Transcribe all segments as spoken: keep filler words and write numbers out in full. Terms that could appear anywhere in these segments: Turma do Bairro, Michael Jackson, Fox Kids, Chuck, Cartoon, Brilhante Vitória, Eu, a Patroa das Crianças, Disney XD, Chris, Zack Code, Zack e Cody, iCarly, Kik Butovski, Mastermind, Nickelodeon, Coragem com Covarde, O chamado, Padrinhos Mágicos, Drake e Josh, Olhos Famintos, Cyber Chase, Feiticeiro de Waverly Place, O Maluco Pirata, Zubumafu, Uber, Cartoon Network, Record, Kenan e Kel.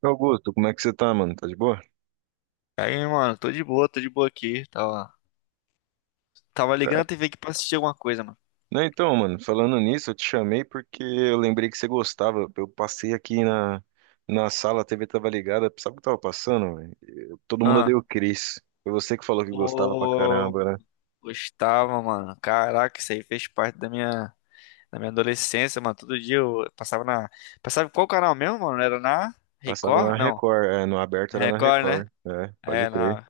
Augusto, como é que você tá, mano? Tá de boa? Aí, mano, tô de boa, tô de boa aqui. Tava, tava ligando Cara, a T V aqui pra assistir alguma coisa, mano. né, então, mano, falando nisso, eu te chamei porque eu lembrei que você gostava. Eu passei aqui na, na sala, a T V tava ligada. Sabe o que tava passando, velho? Eu- todo mundo Ah, odeia o Chris. Foi você que falou que gostava pra ô, caramba, né? gostava, mano. Caraca, isso aí fez parte da minha, da minha adolescência, mano. Todo dia eu passava na. Passava em qual canal mesmo, mano? Era na Passava Record? na Não, Record, é, no aberto na era na Record, né? Record, é, pode É, crer. na.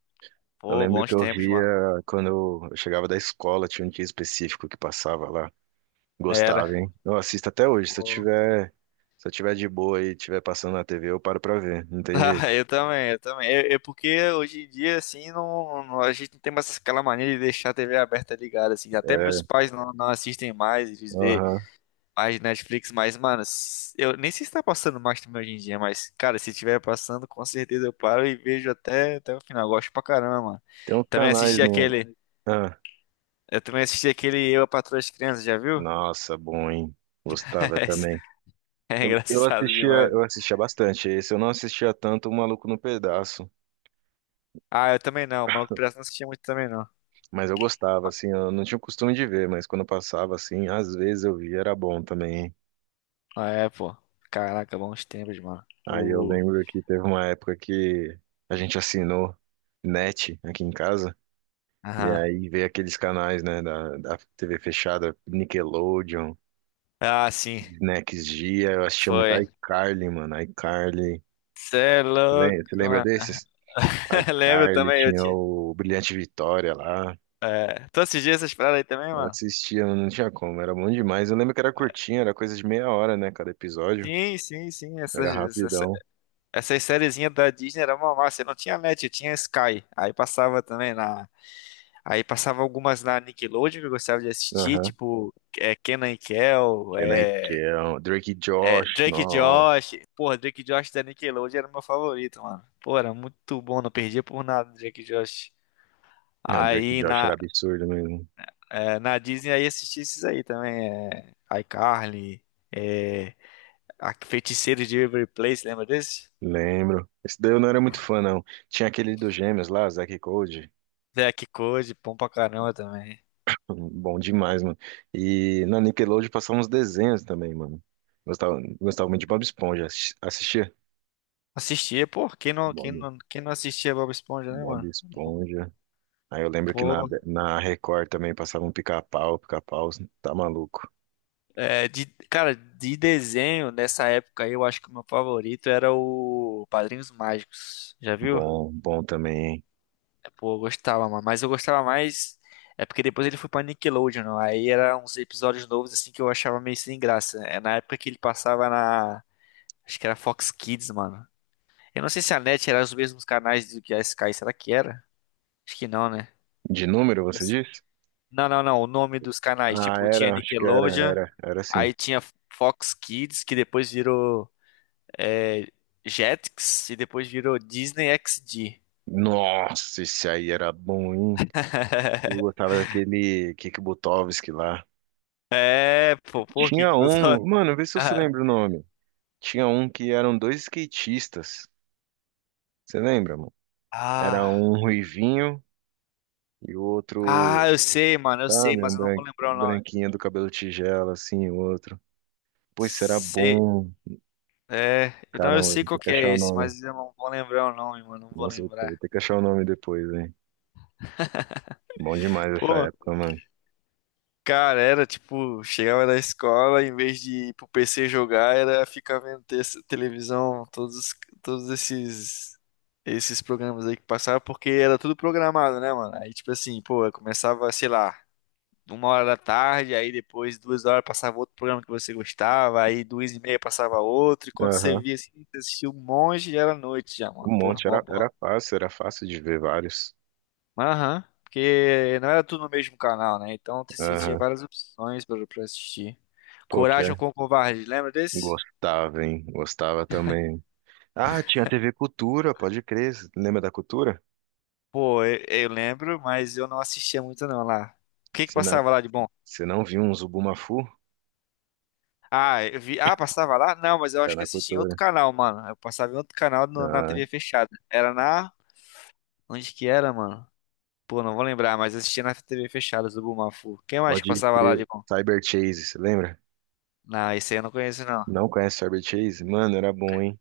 Eu Pô, lembro que bons eu tempos, via mano. quando eu eu chegava da escola, tinha um dia específico que passava lá. Era. Gostava, hein? Eu assisto até hoje, se eu Pô. tiver, se eu tiver de boa e tiver passando na T V, eu paro pra ver, não tem Ah, jeito. eu também, eu também. É é porque hoje em dia, assim, não, não- a gente não tem mais aquela mania de deixar a T V aberta ligada, assim. Até meus pais não, não assistem mais, eles vê Aham. mais de Netflix, mas, mano, s- eu nem sei se tá passando Mastermind hoje em dia, mas, cara, se tiver passando, com certeza eu paro e vejo até, até o final. Gosto pra caramba, mano. Tem uns Também canais assisti no. aquele. Ah, Eu também assisti aquele Eu, a Patroa das Crianças, já viu? nossa, bom, hein? Gostava Esse também. é Eu, eu engraçado assistia, demais. eu assistia bastante esse. Eu não assistia tanto o Maluco no Pedaço, Ah, eu também não. O Maluco Pirata não assistia muito também, não. mas eu gostava, assim, eu não tinha o costume de ver, mas quando eu passava, assim, às vezes eu via, era bom também. Hein? Ah, é, pô. Caraca, bons tempos, mano. Aí eu O. lembro que teve uma época que a gente assinou net aqui em casa, e Aham. aí veio aqueles canais, né, da, da T V fechada, Nickelodeon, Ah, sim. Next Gia, eu assistia muito Foi. iCarly, mano, iCarly. Cê é louco, Lem- Você lembra mano. desses? Lembro iCarly, também, eu tinha tinha. o Brilhante Vitória lá. É. Tu assistia essas paradas aí também, Eu mano? assistia, não tinha como, era bom demais. Eu lembro que era curtinho, era coisa de meia hora, né? Cada episódio. Sim, sim, sim. Era Essas, essa, rapidão. essas sériezinhas da Disney era uma massa. Não tinha Match, tinha Sky. Aí passava também na. Aí passava algumas na Nickelodeon que eu gostava de assistir, Aham. tipo é, Kenan e Kel, Kenan e é, Kel, Drake e é, Josh, Drake e nossa. Josh. Porra, Drake e Josh da Nickelodeon era o meu favorito, mano. Pô, era muito bom, não perdia por nada Drake e Josh. Não, Drake e Aí Josh na, era absurdo mesmo. é, na Disney aí assisti esses aí também. É, iCarly, é, a Feiticeiro de Waverly Place, lembra desse? Lembro. Esse daí eu não era muito fã, não. Tinha aquele dos gêmeos lá, Zack e Cody. Zack Code, bom pra caramba também. Hum, Bom demais, mano. E na Nickelodeon passavam uns desenhos também, mano. Gostava, gostava muito de Bob Esponja. Assis- Assistia? Assistia, pô, quem não, quem Bom. não, quem não assistia Bob Esponja, né, Bob mano? Esponja. Aí eu lembro que na, Pô, na Record também passava um pica-pau, pica-pau, tá maluco. é, de, cara, de desenho, nessa época aí, eu acho que o meu favorito era o Padrinhos Mágicos. Já viu? Bom, bom também, hein? É, pô, eu gostava, mano. Mas eu gostava mais. É porque depois ele foi pra Nickelodeon, né? Aí eram uns episódios novos, assim, que eu achava meio sem graça. É na época que ele passava na. Acho que era Fox Kids, mano. Eu não sei se a N E T era os mesmos canais do que a Sky, será que era? Acho que não, né? De número, você disse? Não, não, não. O nome dos canais, Ah, tipo, tinha era, acho que era, Nickelodeon, era, era sim. aí tinha Fox Kids, que depois virou é, Jetix, e depois virou Disney X D. Nossa, esse aí era bom, hein? Eu gostava daquele Kik Butovski lá. É, pô, por que Tinha que você... um, mano, vê se você lembra o nome. Tinha um que eram dois skatistas. Você lembra, mano? Era Ah, um ruivinho e o ah, outro, eu sei, mano, eu sei, sabe, um mas eu não bran- vou lembrar o nome. branquinho do cabelo tigela, assim, o outro. Pois será Sei, bom. é, não, eu Caramba, sei vou qual ter que que é achar o esse, nome. mas eu não vou lembrar o nome, mano, não vou Nossa, eu vou lembrar. ter que achar o nome depois, hein? Bom demais essa Pô, época, mano. cara, era tipo, chegava da escola, em vez de ir pro P C jogar, era ficar vendo te- televisão, todos, os- todos esses esses programas aí que passavam, porque era tudo programado, né, mano? Aí, tipo assim, pô, eu começava, sei lá, uma hora da tarde, aí depois duas horas passava outro programa que você gostava, aí duas e meia passava outro, e quando você Aham. via assim, você assistia um monte, já era noite já, mano. Um Porra, monte, mó era, bom. era fácil, era fácil de ver vários. Aham. Porque não era tudo no mesmo canal, né? Então você tinha Aham. várias opções pra, pra assistir. Pô, que Coragem é. com Covarde, lembra desse? Gostava, hein? Gostava também. Ah, tinha T V Cultura, pode crer. Cê lembra da Cultura? Pô, eu, eu lembro, mas eu não assistia muito não lá. O que que Você não, passava lá de bom? você não viu um Zubumafu? Ah, eu vi. Ah, passava lá? Não, mas eu Era acho que na assistia em outro Cultura. canal, mano. Eu passava em outro canal no- na Ah, T V fechada. Era na. Onde que era, mano? Pô, não vou lembrar, mas eu assistia na T V fechada do Bumafu. Quem mais que pode passava lá de crer. bom? Cyber Chase, você lembra? Não, esse aí eu não conheço, não. Não conhece Cyber Chase? Mano, era bom, hein?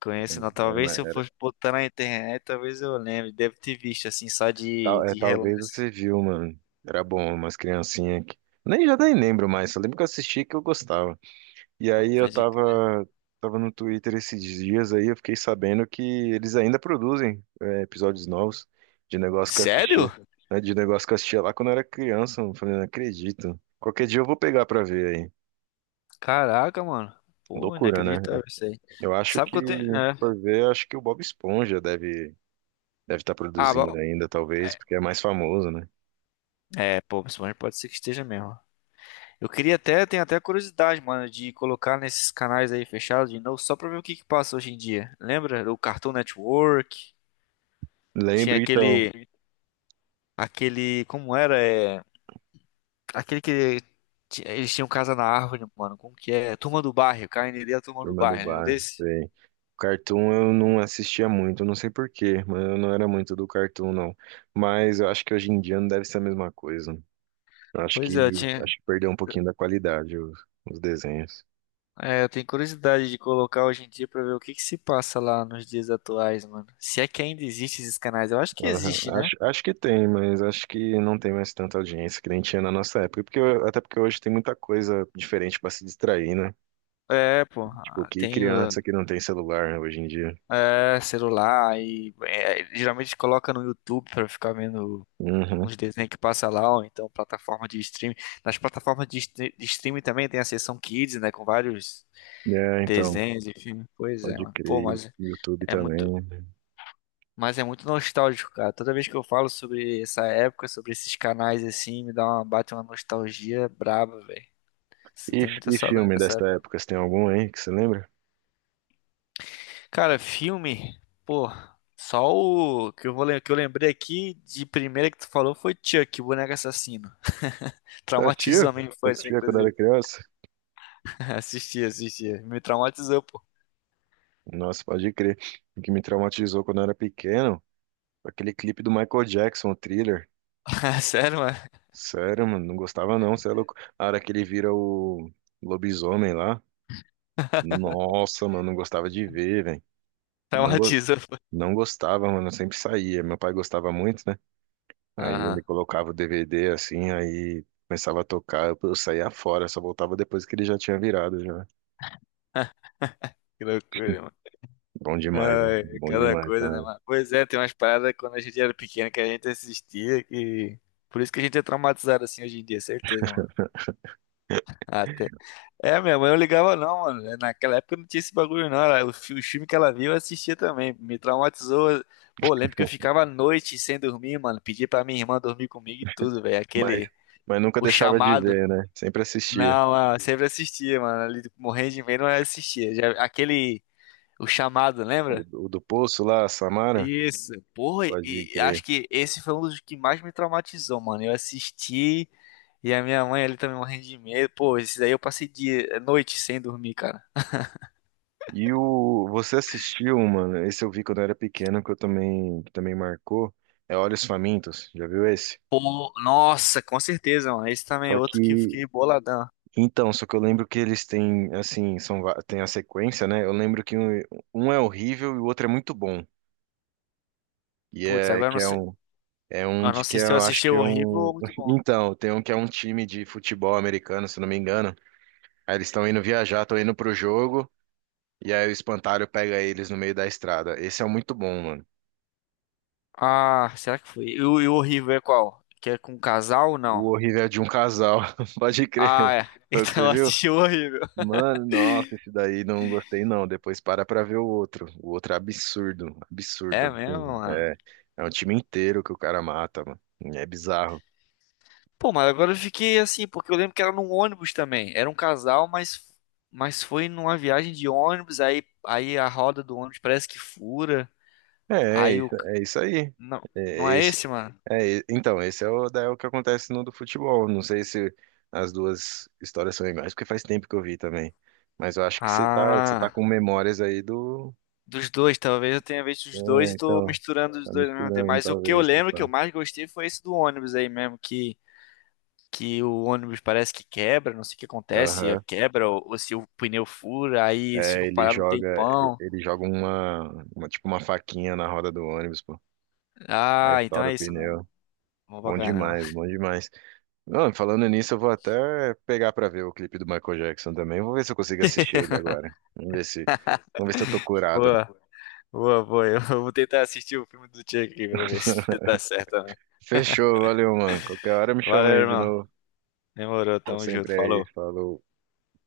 Conheço não. Era Talvez uma, se eu fosse botar na internet, talvez eu lembre. Deve ter visto assim, só de, tal, é, de talvez relance. você viu, mano. Era bom, umas criancinhas aqui. Nem já nem lembro mais, só lembro que eu assisti e que eu gostava. E Não, aí eu pode crer. tava, tava no Twitter esses dias aí, eu fiquei sabendo que eles ainda produzem é, episódios novos de negócio que eu Sério? assistia. Né, de negócio que eu assistia lá quando eu era criança. Eu falei, não acredito. Qualquer dia eu vou pegar pra ver aí. Caraca, mano. Pô, Loucura, né? inacreditável isso aí. Eu acho Sabe que, que eu tenho. É. se for ver, acho que o Bob Esponja deve deve estar Ah, produzindo bom. ainda, talvez, porque é mais famoso, né? É, pô, principalmente pode ser que esteja mesmo. Eu queria até, tenho até curiosidade, mano, de colocar nesses canais aí fechados de novo, só pra ver o que que passa hoje em dia. Lembra? O Cartoon Network, tinha Lembro, então. aquele, aquele, como era? É, aquele que ti- eles tinham casa na árvore, mano. Como que é? Turma do Bairro, K N D, a Turma do Turma do Bairro, lembra Bairro, desse? sei. Cartoon eu não assistia muito, eu não sei por quê, mas eu não era muito do Cartoon, não. Mas eu acho que hoje em dia não deve ser a mesma coisa. Eu acho Pois é, eu que tinha, acho que perdeu um pouquinho da qualidade os, os desenhos. é, eu tenho curiosidade de colocar hoje em dia pra ver o que que se passa lá nos dias atuais, mano. Se é que ainda existem esses canais, eu acho que Aham. existe, né? Acho, acho que tem, mas acho que não tem mais tanta audiência que nem tinha na nossa época. Porque, eu- até porque hoje tem muita coisa diferente para se distrair, né? É, pô, Tipo, ah, que tem o criança que não tem celular né, hoje em dia. é, celular e é, geralmente coloca no YouTube pra ficar vendo Uhum. uns desenhos que passa lá, ou então plataforma de streaming. Nas plataformas de, stre- de streaming também tem a seção Kids, né, com vários É, então, desenhos, e filmes. Pois é, pode mano. Pô, crer, e o mas YouTube é muito, também. mas é muito nostálgico, cara. Toda vez que eu falo sobre essa época, sobre esses canais assim, me dá uma bate uma nostalgia braba, velho. Você E, tem muita e saudade filme dessa dessa época. época, você tem algum, hein, que você lembra? Cara, filme, pô, só o que eu vou lem- que eu lembrei aqui de primeira que tu falou foi Chuck, o boneco assassino. Você assistia? Traumatizou a Você minha infância, assistia quando era inclusive. criança? Assistia, assistia. Me traumatizou, pô. Nossa, pode crer. O que me traumatizou quando eu era pequeno, aquele clipe do Michael Jackson, o Thriller. Sério, mano? Sério, mano, não gostava não, você é louco. A hora que ele vira o lobisomem lá, nossa, mano, não gostava de ver, velho. Não, go- Traumatizou, pô. não gostava, mano, eu sempre saía. Meu pai gostava muito, né? Aí Aham. ele colocava o D V D assim, aí começava a tocar, eu eu saía fora, só voltava depois que ele já tinha virado, já. Que loucura. Bom demais, né? Ai, Bom cada demais, coisa, né, né? mano? Pois é, tem umas paradas quando a gente era pequeno que a gente assistia que. Por isso que a gente é traumatizado assim hoje em dia, certeza, mano. Até... É, minha mãe não ligava não, mano. É, naquela época não tinha esse bagulho não. Ela... O fi- o filme que ela viu eu assistia também. Me traumatizou. Pô, lembro que eu ficava à noite sem dormir, mano. Pedia pra minha irmã dormir comigo e tudo, velho. Mas, Aquele... mas nunca O deixava de chamado. ver, né? Sempre assistia. Não, mano, sempre assistia, mano. Ali morrendo de medo, mas assistia. Já... Aquele... O chamado, O, lembra? do o do Poço lá, Samara, Isso. Porra, pode e acho crer. que esse foi um dos que mais me traumatizou, mano. Eu assisti e a minha mãe ali também morrendo de medo. Pô, esse daí eu passei dia, noite sem dormir, cara. E o você assistiu, mano? Esse eu vi quando eu era pequeno, que eu também que também marcou. É Olhos Famintos, já viu esse? Pô, nossa, com certeza, mano. Esse também é Só outro que eu que fiquei boladão. então, só que eu lembro que eles têm assim, são va- tem a sequência, né? Eu lembro que um, um é horrível e o outro é muito bom. E Putz, é agora eu que não é sei, um. É um eu não de que sei se eu eu acho assisti que o é horrível um. ou muito bom. Então, tem um que é um time de futebol americano, se não me engano. Aí eles estão indo viajar, estão indo pro jogo, e aí o espantalho pega eles no meio da estrada. Esse é muito bom, mano. Ah, será que foi? E o, e o horrível é qual? Que é com casal ou não? O horrível é de um casal, pode Ah, crer. é. Foi o que Então você eu viu? assisti o horrível. Mano, nossa, esse daí não gostei não. Depois para pra ver o outro. O outro é absurdo, absurdo, É mesmo, absurdo. mano. É, é um time inteiro que o cara mata, mano. É bizarro. Pô, mas agora eu fiquei assim, porque eu lembro que era num ônibus também. Era um casal, mas, mas foi numa viagem de ônibus, aí, aí a roda do ônibus parece que fura. É, é Aí o. isso, é isso aí. Não, não É, é esse, mano? É, e- então, esse é o, daí é o que acontece no do futebol. Não sei se as duas histórias são iguais, porque faz tempo que eu vi também. Mas eu acho que você tá, você tá Ah, com memórias aí do. dos dois, talvez eu tenha visto os dois É, e tô então, misturando os tá dois ao mesmo tempo. misturando Mas o que eu talvez, lembro tipo. que eu mais gostei foi esse do ônibus aí mesmo, que, que o ônibus parece que quebra, não sei o que acontece, é Aham. quebra, ou, ou se o pneu fura, aí eles É, ficam ele parados um joga, tempão. ele joga uma, uma, tipo uma faquinha na roda do ônibus, pô. Aí Ah, então estoura o é isso, mano. pneu. Bom pra Bom caramba. demais, bom demais. Não, falando nisso, eu vou até pegar pra ver o clipe do Michael Jackson também. Vou ver se eu consigo assistir ele agora. Vamos ver se, vamos ver se eu tô Pô. curado. Boa, boa. Eu vou tentar assistir o filme do Chuck aqui pra ver se dá certo também. Fechou, valeu, mano. Qualquer hora me chama Valeu, aí de irmão. novo. Demorou, Tô tamo junto. sempre aí. Falou. Falou.